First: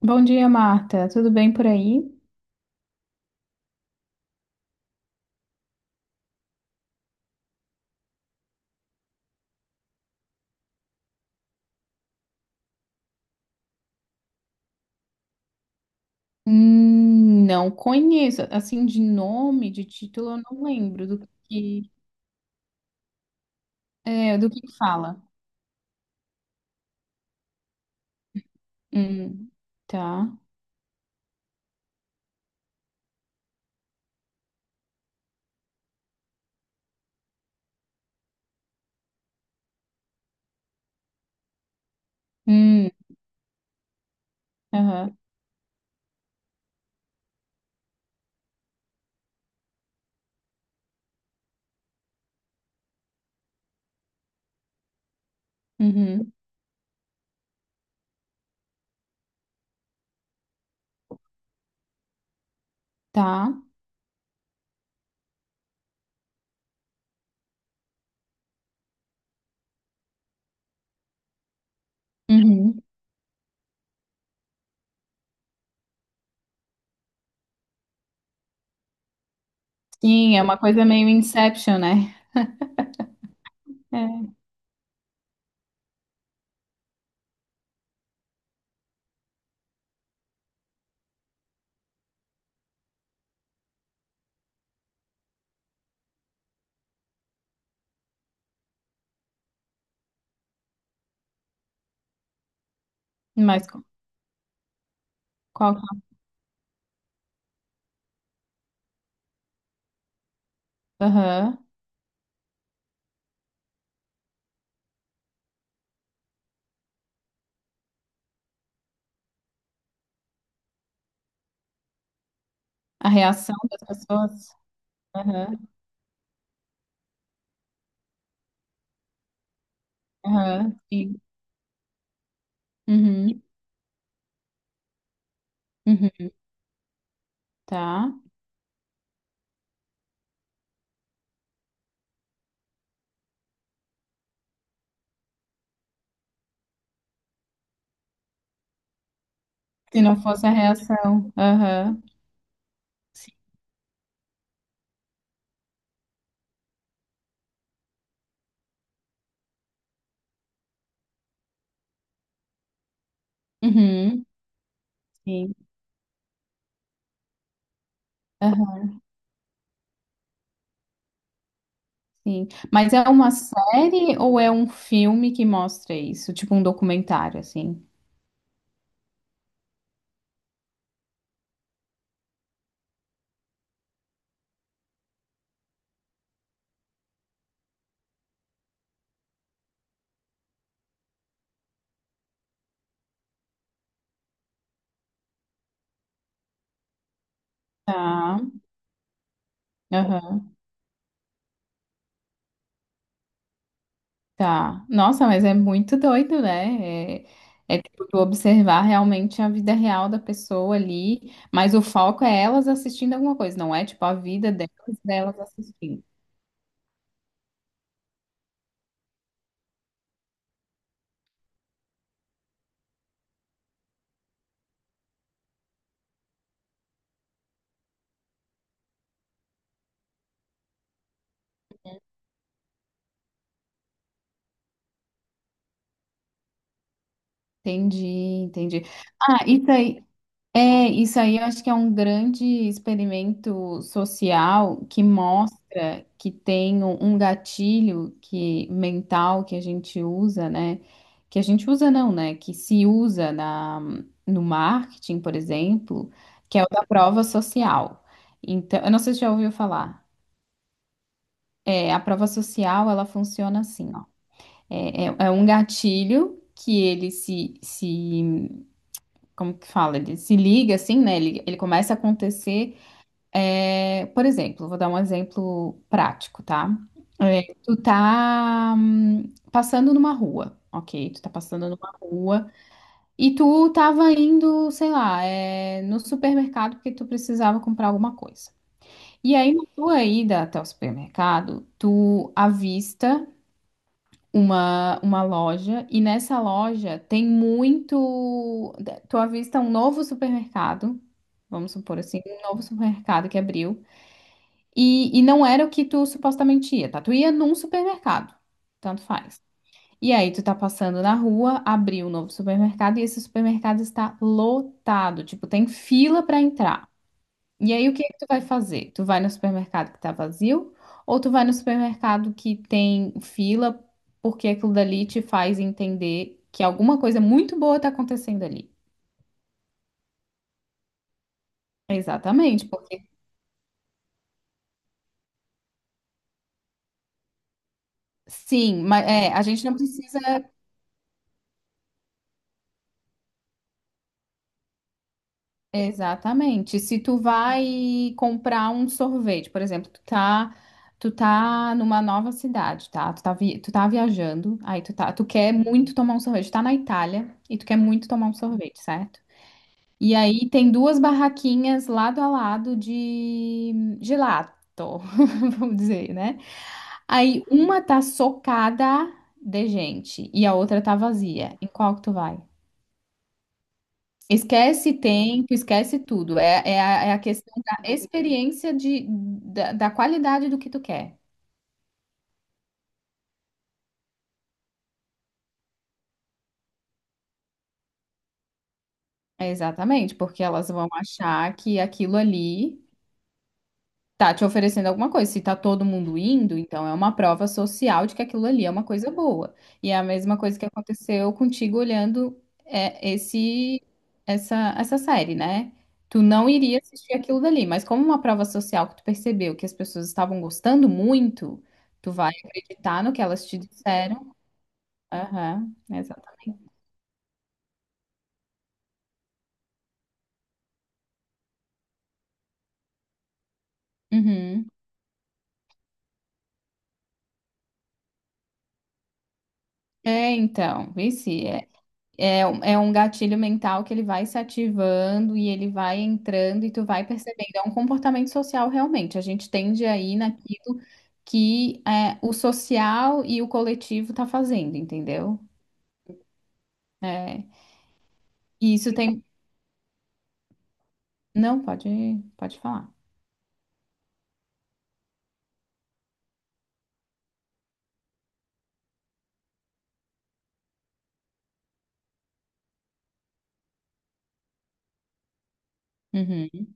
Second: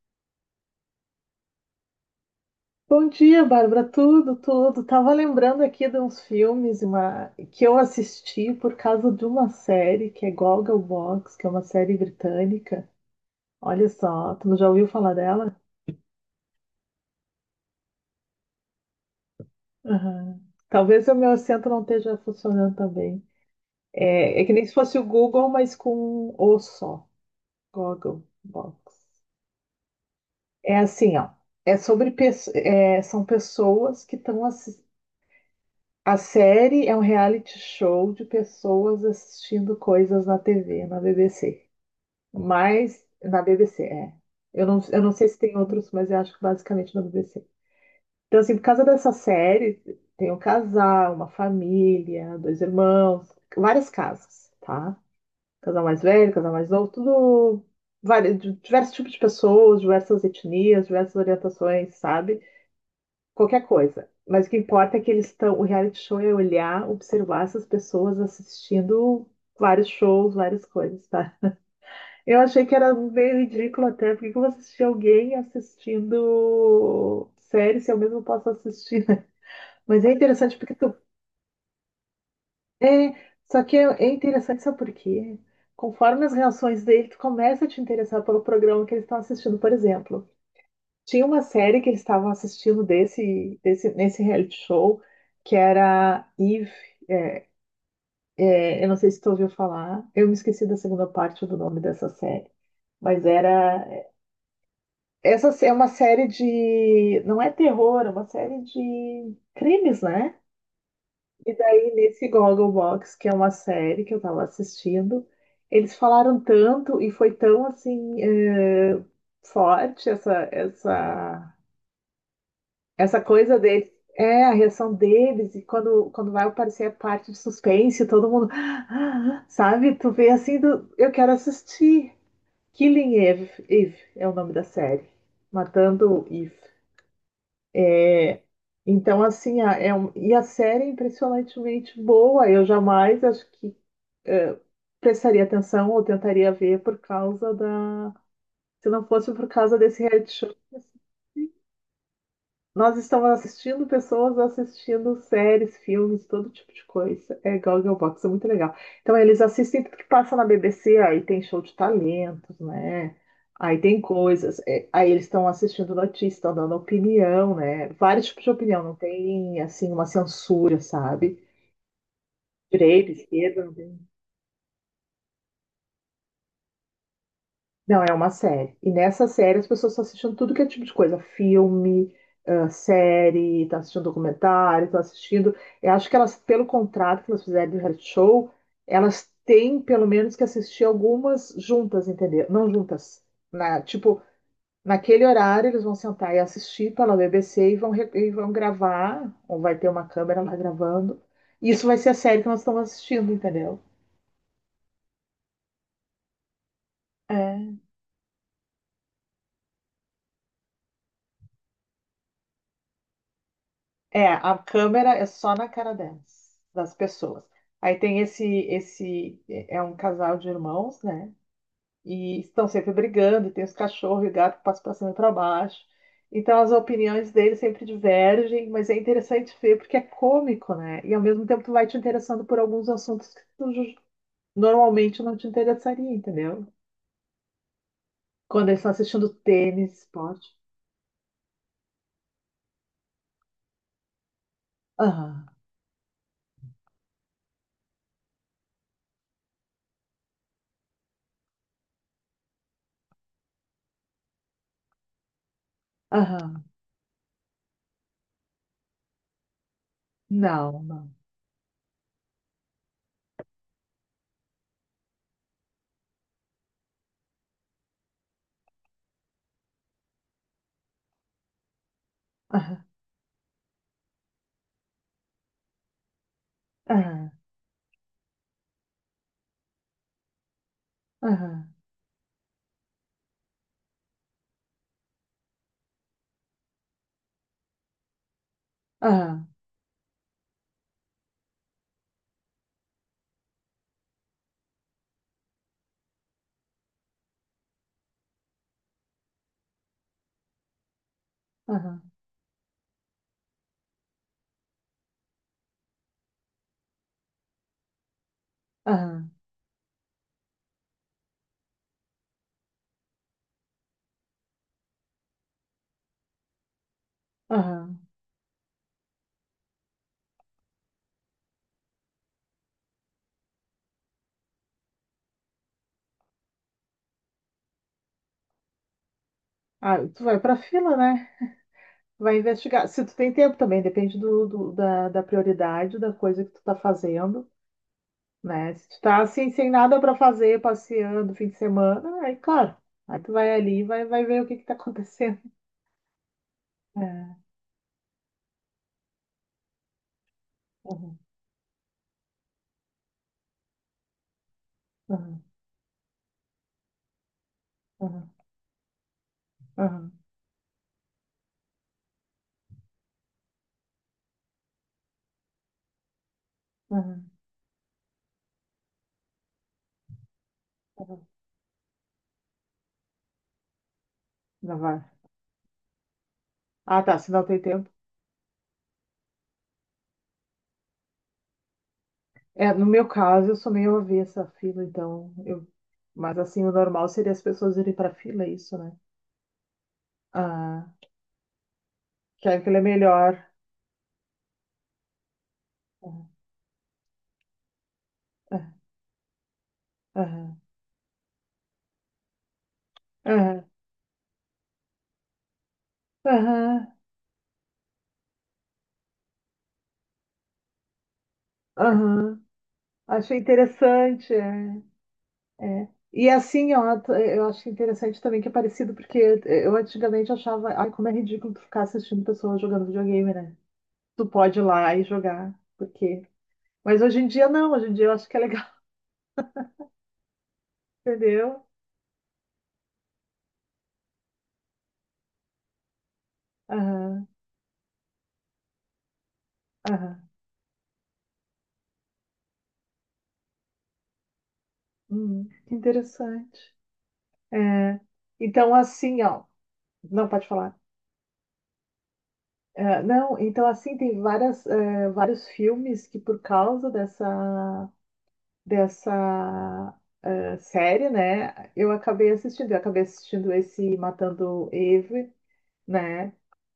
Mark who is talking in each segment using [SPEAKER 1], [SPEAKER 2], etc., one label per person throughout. [SPEAKER 1] Bom dia, Marta. Tudo bem por aí?
[SPEAKER 2] Bom dia, Bárbara. Tudo, tudo. Tava lembrando aqui de uns filmes que eu assisti por causa de uma série que é Gogglebox, que é uma série britânica. Olha só, tu já ouviu falar dela?
[SPEAKER 1] Não conheço. Assim, de nome, de título, eu
[SPEAKER 2] Aham.
[SPEAKER 1] não
[SPEAKER 2] Talvez
[SPEAKER 1] lembro
[SPEAKER 2] o
[SPEAKER 1] do
[SPEAKER 2] meu acento não
[SPEAKER 1] que,
[SPEAKER 2] esteja funcionando também.
[SPEAKER 1] é,
[SPEAKER 2] É
[SPEAKER 1] do
[SPEAKER 2] que nem
[SPEAKER 1] que
[SPEAKER 2] se fosse o
[SPEAKER 1] fala.
[SPEAKER 2] Google, mas com um O só. Gogglebox.
[SPEAKER 1] Hum, tá.
[SPEAKER 2] É assim, ó. São pessoas que estão. A série é um reality show de pessoas assistindo coisas na TV, na BBC.
[SPEAKER 1] Hum,
[SPEAKER 2] Mas, na BBC, é. Eu não
[SPEAKER 1] aham,
[SPEAKER 2] sei se tem outros, mas eu acho que basicamente na BBC. Então, assim, por causa dessa série, tem um casal, uma família, dois irmãos, várias casas, tá? Casal mais velho,
[SPEAKER 1] uhum,
[SPEAKER 2] casal mais novo, tudo. Vários, diversos tipos de pessoas, diversas etnias, diversas orientações, sabe?
[SPEAKER 1] tá.
[SPEAKER 2] Qualquer coisa. Mas o que importa é que eles estão. O reality show é olhar, observar essas pessoas assistindo vários shows, várias coisas, tá? Eu achei que
[SPEAKER 1] Uhum.
[SPEAKER 2] era meio ridículo até, porque que eu vou assistir alguém assistindo série se eu mesmo posso assistir, né? Mas é
[SPEAKER 1] Sim, é
[SPEAKER 2] interessante
[SPEAKER 1] uma
[SPEAKER 2] porque
[SPEAKER 1] coisa
[SPEAKER 2] tu.
[SPEAKER 1] meio Inception, né?
[SPEAKER 2] É, só que é
[SPEAKER 1] É,
[SPEAKER 2] interessante, sabe por quê? Conforme as reações dele, tu começa a te interessar pelo programa que eles estão assistindo, por exemplo. Tinha uma série que eles estavam assistindo nesse reality show, que era Eve. É, eu não sei se tu ouviu falar, eu me esqueci da segunda parte do nome dessa série. Mas
[SPEAKER 1] mas qu-
[SPEAKER 2] era. Essa é
[SPEAKER 1] Qual, que
[SPEAKER 2] uma série de. Não é terror, é uma série de crimes, né?
[SPEAKER 1] é?
[SPEAKER 2] E
[SPEAKER 1] Aham,
[SPEAKER 2] daí, nesse Gogglebox, que é uma série que eu tava assistindo, eles falaram tanto e foi tão assim. Forte essa, essa
[SPEAKER 1] a
[SPEAKER 2] Essa
[SPEAKER 1] reação
[SPEAKER 2] coisa
[SPEAKER 1] das
[SPEAKER 2] deles, é
[SPEAKER 1] pessoas?
[SPEAKER 2] a reação deles,
[SPEAKER 1] Aham,
[SPEAKER 2] e quando vai aparecer a parte de suspense, todo mundo, sabe? Tu vê assim,
[SPEAKER 1] aham,
[SPEAKER 2] do, eu
[SPEAKER 1] sim.
[SPEAKER 2] quero assistir. Killing
[SPEAKER 1] Uhum,
[SPEAKER 2] Eve, Eve é o nome da série. Matando
[SPEAKER 1] uhum,
[SPEAKER 2] Eve.
[SPEAKER 1] tá.
[SPEAKER 2] Então, assim, e a série é impressionantemente boa. Eu jamais acho que eh, prestaria atenção ou tentaria ver por causa da. Se não fosse por causa
[SPEAKER 1] Se
[SPEAKER 2] desse
[SPEAKER 1] não
[SPEAKER 2] reality
[SPEAKER 1] fosse a
[SPEAKER 2] show.
[SPEAKER 1] reação, aham,
[SPEAKER 2] Nós estamos
[SPEAKER 1] sim.
[SPEAKER 2] assistindo pessoas assistindo séries, filmes, todo tipo de coisa. É Goggle Box, é muito legal. Então, eles assistem tudo que passa na BBC, aí tem show de talentos, né? Aí tem
[SPEAKER 1] Uhum.
[SPEAKER 2] coisas. É, aí eles estão
[SPEAKER 1] sim.
[SPEAKER 2] assistindo notícias, estão dando opinião, né? Vários tipos de opinião, não tem, assim, uma censura, sabe?
[SPEAKER 1] Sim. Mas é
[SPEAKER 2] Direita,
[SPEAKER 1] uma
[SPEAKER 2] esquerda, não tem.
[SPEAKER 1] série ou é um filme que mostra isso? Tipo um documentário, assim.
[SPEAKER 2] Não, é uma série. E nessa série as pessoas estão assistindo tudo que é tipo de coisa. Filme, ah, série, estão assistindo documentário, estão assistindo. Eu acho que elas, pelo contrato que elas fizeram do reality show, elas têm pelo menos que assistir algumas juntas, entendeu? Não juntas. Na, tipo, naquele horário eles vão sentar e assistir pela BBC e vão, e
[SPEAKER 1] Tá.
[SPEAKER 2] vão gravar, ou vai ter uma câmera
[SPEAKER 1] Aham.
[SPEAKER 2] lá gravando. Isso vai ser a série que nós estamos assistindo, entendeu?
[SPEAKER 1] Tá. Nossa, mas é muito doido, né? É
[SPEAKER 2] É.
[SPEAKER 1] tipo tu observar realmente a vida real da pessoa ali, mas o foco é elas assistindo alguma coisa, não é tipo a
[SPEAKER 2] É,
[SPEAKER 1] vida
[SPEAKER 2] a
[SPEAKER 1] delas,
[SPEAKER 2] câmera é
[SPEAKER 1] delas
[SPEAKER 2] só na cara
[SPEAKER 1] assistindo.
[SPEAKER 2] delas, das pessoas. Aí tem esse, é um casal de irmãos, né? E estão sempre brigando, e tem os cachorros e o gato que passam para cima e para baixo. Então as opiniões deles sempre divergem, mas é interessante ver porque é cômico, né? E ao mesmo tempo tu vai te interessando por alguns assuntos que normalmente não te interessaria, entendeu?
[SPEAKER 1] Entendi,
[SPEAKER 2] Quando eles
[SPEAKER 1] entendi.
[SPEAKER 2] estão assistindo
[SPEAKER 1] Ah, isso
[SPEAKER 2] tênis,
[SPEAKER 1] aí,
[SPEAKER 2] esporte.
[SPEAKER 1] É, isso aí eu acho que é um grande experimento social que
[SPEAKER 2] Aham,
[SPEAKER 1] mostra que tem um gatilho que mental que a gente usa, né? Que a gente usa não, né? Que se usa no marketing, por exemplo, que é
[SPEAKER 2] aham,
[SPEAKER 1] o da prova social. Então, eu não sei se já ouviu falar.
[SPEAKER 2] não, não.
[SPEAKER 1] É, a prova social, ela funciona assim, ó. É um gatilho que ele se, se, como que fala? Ele se liga assim, né? Ele começa a acontecer.
[SPEAKER 2] Aham,
[SPEAKER 1] É, por exemplo, vou dar um exemplo prático, tá?
[SPEAKER 2] aham,
[SPEAKER 1] É, tu tá passando numa rua, ok? Tu tá passando
[SPEAKER 2] aham,
[SPEAKER 1] numa rua e tu tava indo, sei lá, é, no supermercado porque tu precisava comprar alguma coisa. E
[SPEAKER 2] aham,
[SPEAKER 1] aí, na tua ida até o supermercado, tu avista uma loja e nessa loja tem muito. Tu avista um novo supermercado, vamos supor
[SPEAKER 2] aham.
[SPEAKER 1] assim, um novo supermercado que abriu. E não era o que tu supostamente ia, tá? Tu ia num supermercado, tanto
[SPEAKER 2] Aham,
[SPEAKER 1] faz. E aí tu tá passando na rua, abriu um novo supermercado e esse supermercado está lotado, tipo, tem fila pra entrar. E aí o
[SPEAKER 2] aham.
[SPEAKER 1] que que tu vai fazer? Tu vai no supermercado que tá vazio ou tu vai no supermercado que tem fila porque aquilo dali te faz entender que alguma coisa muito boa tá acontecendo ali?
[SPEAKER 2] Ah, tu vai pra fila, né? Vai
[SPEAKER 1] Exatamente,
[SPEAKER 2] investigar.
[SPEAKER 1] porque
[SPEAKER 2] Se tu tem tempo também, depende da prioridade da coisa que tu tá fazendo, né?
[SPEAKER 1] sim,
[SPEAKER 2] Se tu
[SPEAKER 1] mas
[SPEAKER 2] tá
[SPEAKER 1] é, a
[SPEAKER 2] assim,
[SPEAKER 1] gente
[SPEAKER 2] sem
[SPEAKER 1] não
[SPEAKER 2] nada pra
[SPEAKER 1] precisa.
[SPEAKER 2] fazer, passeando fim de semana, aí, claro. Aí tu vai ali e vai ver o que que tá acontecendo.
[SPEAKER 1] Exatamente. Se tu
[SPEAKER 2] É,
[SPEAKER 1] vai comprar um sorvete, por exemplo, tu
[SPEAKER 2] aham,
[SPEAKER 1] tá numa nova cidade, tá? Tu tá viajando, aí tu tá, tu
[SPEAKER 2] aham,
[SPEAKER 1] quer muito tomar um sorvete, tu tá na Itália e tu quer muito
[SPEAKER 2] aham,
[SPEAKER 1] tomar um sorvete, certo?
[SPEAKER 2] aham,
[SPEAKER 1] E aí tem duas barraquinhas lado a lado de gelato, vamos dizer, né?
[SPEAKER 2] aham,
[SPEAKER 1] Aí uma tá socada de gente e a outra tá
[SPEAKER 2] aham.
[SPEAKER 1] vazia. Em qual que tu vai?
[SPEAKER 2] Não
[SPEAKER 1] Esquece
[SPEAKER 2] vai.
[SPEAKER 1] tempo, esquece tudo.
[SPEAKER 2] Ah,
[SPEAKER 1] É
[SPEAKER 2] tá,
[SPEAKER 1] a
[SPEAKER 2] se não
[SPEAKER 1] questão
[SPEAKER 2] tem
[SPEAKER 1] da
[SPEAKER 2] tempo.
[SPEAKER 1] experiência da qualidade do que tu quer.
[SPEAKER 2] É, no meu caso, eu sou meio avessa à fila, então eu... Mas assim, o normal seria as pessoas irem pra fila, é isso, né?
[SPEAKER 1] É exatamente, porque elas
[SPEAKER 2] Ah.
[SPEAKER 1] vão achar que aquilo
[SPEAKER 2] Que aquilo
[SPEAKER 1] ali
[SPEAKER 2] é melhor.
[SPEAKER 1] tá te oferecendo alguma coisa. Se tá todo mundo indo, então é uma prova social de que aquilo ali é
[SPEAKER 2] Aham,
[SPEAKER 1] uma coisa boa. E é a mesma coisa
[SPEAKER 2] aham,
[SPEAKER 1] que aconteceu contigo olhando
[SPEAKER 2] aham,
[SPEAKER 1] esse essa série, né? Tu não iria
[SPEAKER 2] aham,
[SPEAKER 1] assistir aquilo dali, mas como uma prova social que tu percebeu que as pessoas estavam gostando muito, tu vai
[SPEAKER 2] aham.
[SPEAKER 1] acreditar no que
[SPEAKER 2] Achei
[SPEAKER 1] elas te disseram.
[SPEAKER 2] interessante. É,
[SPEAKER 1] Aham,
[SPEAKER 2] é. E assim,
[SPEAKER 1] exatamente.
[SPEAKER 2] ó, é, eu acho interessante também que é parecido, porque é, eu antigamente achava, ai, como é ridículo tu ficar assistindo pessoas jogando videogame, né? Tu pode ir
[SPEAKER 1] Uhum.
[SPEAKER 2] lá e jogar, porque. Mas hoje em dia não, hoje em dia eu acho que é legal,
[SPEAKER 1] É, então, vice.
[SPEAKER 2] entendeu?
[SPEAKER 1] É, é um gatilho mental que ele vai se ativando e ele vai entrando e tu vai
[SPEAKER 2] Aham,
[SPEAKER 1] percebendo. É um comportamento social realmente. A gente tende aí
[SPEAKER 2] aham.
[SPEAKER 1] naquilo que é, o social e o coletivo tá fazendo, entendeu?
[SPEAKER 2] Que interessante.
[SPEAKER 1] É,
[SPEAKER 2] É. Então,
[SPEAKER 1] e isso
[SPEAKER 2] assim,
[SPEAKER 1] tem.
[SPEAKER 2] ó. Não, pode falar.
[SPEAKER 1] Não, pode, pode falar.
[SPEAKER 2] É, não, então assim tem várias, é, vários filmes que por causa dessa série, né, eu acabei assistindo esse Matando Eve, né,
[SPEAKER 1] Uhum.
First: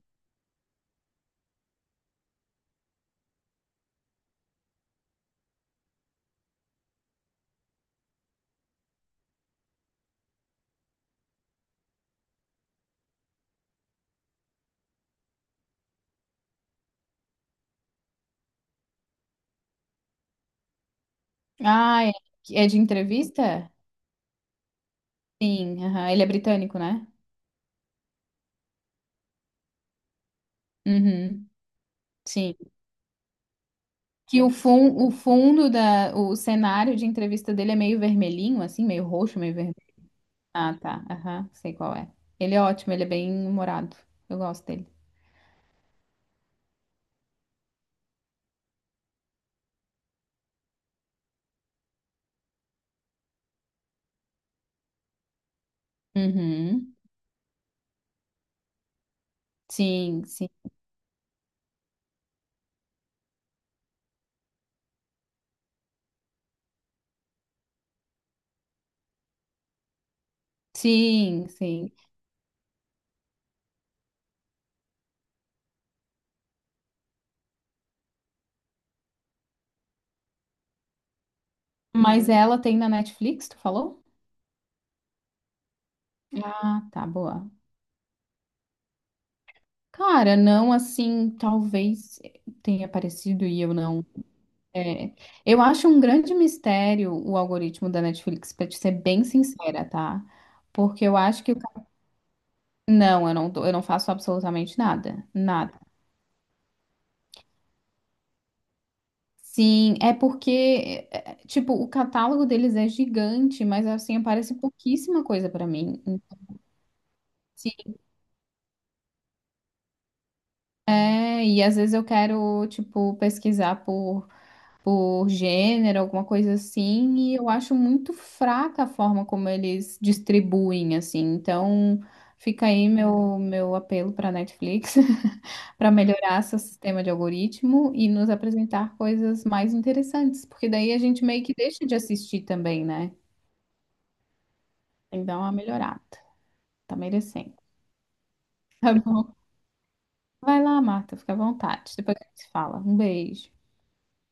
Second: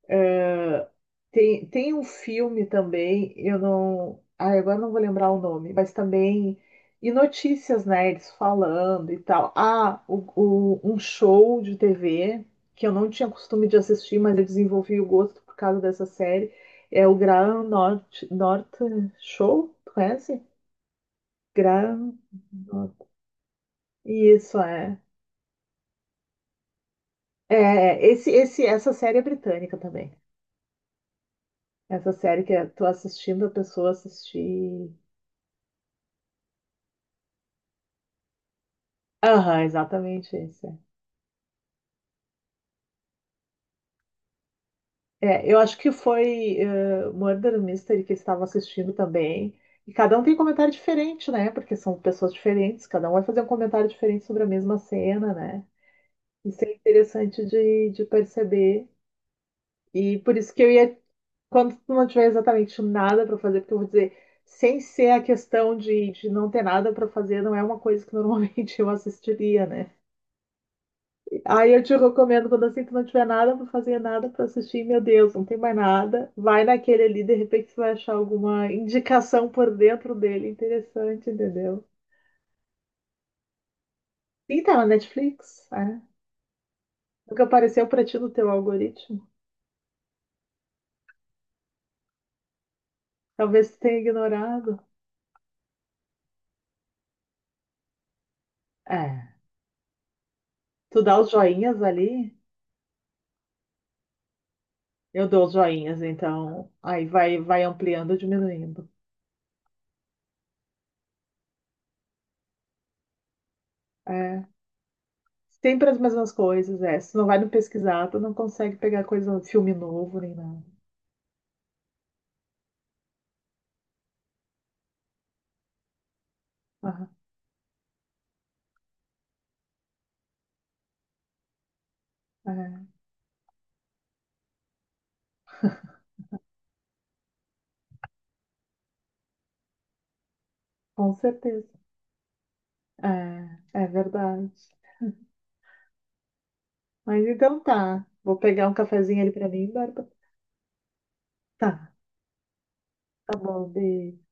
[SPEAKER 2] tem um filme também, eu não. Ai, agora não vou lembrar o nome, mas também. E notícias nerds falando e tal. Ah, um show de TV que eu não tinha costume de assistir, mas eu desenvolvi o gosto por causa dessa série. É o Graham North Show, tu conhece?
[SPEAKER 1] Ah, é,
[SPEAKER 2] Graham
[SPEAKER 1] é de
[SPEAKER 2] North.
[SPEAKER 1] entrevista?
[SPEAKER 2] Isso é.
[SPEAKER 1] Sim, aham. Ele é britânico, né?
[SPEAKER 2] É, essa série é britânica também.
[SPEAKER 1] Uhum.
[SPEAKER 2] Essa série que
[SPEAKER 1] Sim.
[SPEAKER 2] eu tô assistindo, a pessoa
[SPEAKER 1] Que
[SPEAKER 2] assistir.
[SPEAKER 1] o fundo o cenário de entrevista dele é meio vermelhinho, assim, meio roxo, meio
[SPEAKER 2] Aham,
[SPEAKER 1] vermelho.
[SPEAKER 2] exatamente
[SPEAKER 1] Ah,
[SPEAKER 2] isso.
[SPEAKER 1] tá. Aham, sei qual é. Ele é ótimo, ele é bem humorado. Eu gosto dele.
[SPEAKER 2] É, eu acho que foi Murder Mystery que estava assistindo também. E cada um tem um comentário diferente, né? Porque são pessoas diferentes, cada um vai fazer um comentário diferente sobre a mesma cena, né? Isso é
[SPEAKER 1] Uhum.
[SPEAKER 2] interessante de perceber. E
[SPEAKER 1] Sim,
[SPEAKER 2] por
[SPEAKER 1] sim.
[SPEAKER 2] isso que eu ia, quando tu não tiver exatamente nada para fazer, porque eu vou dizer, sem ser a questão de não ter nada para fazer, não é uma coisa que normalmente eu assistiria, né?
[SPEAKER 1] Sim,
[SPEAKER 2] Aí eu
[SPEAKER 1] sim.
[SPEAKER 2] te recomendo, quando assim que não tiver nada pra fazer, nada pra assistir, meu Deus, não tem mais nada. Vai naquele ali, de repente você vai achar alguma indicação por dentro dele interessante, entendeu?
[SPEAKER 1] Mas ela tem na Netflix, tu falou?
[SPEAKER 2] E tá na Netflix, é.
[SPEAKER 1] Ah, tá,
[SPEAKER 2] Nunca
[SPEAKER 1] boa.
[SPEAKER 2] apareceu pra ti no teu algoritmo.
[SPEAKER 1] Cara, não assim, talvez tenha aparecido e
[SPEAKER 2] Talvez
[SPEAKER 1] eu
[SPEAKER 2] tu tenha
[SPEAKER 1] não.
[SPEAKER 2] ignorado.
[SPEAKER 1] É, eu acho um grande mistério o algoritmo da Netflix, pra te ser bem
[SPEAKER 2] É.
[SPEAKER 1] sincera, tá?
[SPEAKER 2] Tu
[SPEAKER 1] Porque eu
[SPEAKER 2] dá os
[SPEAKER 1] acho que. O
[SPEAKER 2] joinhas ali,
[SPEAKER 1] não, eu eu não faço absolutamente nada.
[SPEAKER 2] eu dou os
[SPEAKER 1] Nada.
[SPEAKER 2] joinhas, então aí vai ampliando ou diminuindo.
[SPEAKER 1] Sim, é porque, tipo, o catálogo deles é gigante, mas assim,
[SPEAKER 2] É.
[SPEAKER 1] aparece pouquíssima coisa pra
[SPEAKER 2] Sempre as
[SPEAKER 1] mim.
[SPEAKER 2] mesmas coisas, é. Se não vai no
[SPEAKER 1] Sim.
[SPEAKER 2] pesquisar, tu não consegue pegar coisa, filme novo nem nada.
[SPEAKER 1] É, e às vezes eu quero, tipo, pesquisar por gênero, alguma coisa
[SPEAKER 2] Aham,
[SPEAKER 1] assim, e eu acho muito fraca a forma como eles distribuem, assim. Então, fica
[SPEAKER 2] é.
[SPEAKER 1] aí meu apelo pra Netflix, pra melhorar seu sistema de algoritmo e nos apresentar coisas mais interessantes, porque daí a
[SPEAKER 2] Com
[SPEAKER 1] gente meio que
[SPEAKER 2] certeza.
[SPEAKER 1] deixa de assistir também, né?
[SPEAKER 2] É, é verdade.
[SPEAKER 1] Tem que dar uma melhorada. Tá
[SPEAKER 2] Mas
[SPEAKER 1] merecendo.
[SPEAKER 2] então tá. Vou pegar um
[SPEAKER 1] Tá
[SPEAKER 2] cafezinho ali
[SPEAKER 1] bom?
[SPEAKER 2] pra mim, Bárbara.
[SPEAKER 1] Vai lá, Marta, fica à
[SPEAKER 2] Tá,
[SPEAKER 1] vontade. Depois a gente se fala. Um
[SPEAKER 2] tá
[SPEAKER 1] beijo.
[SPEAKER 2] bom, beijo.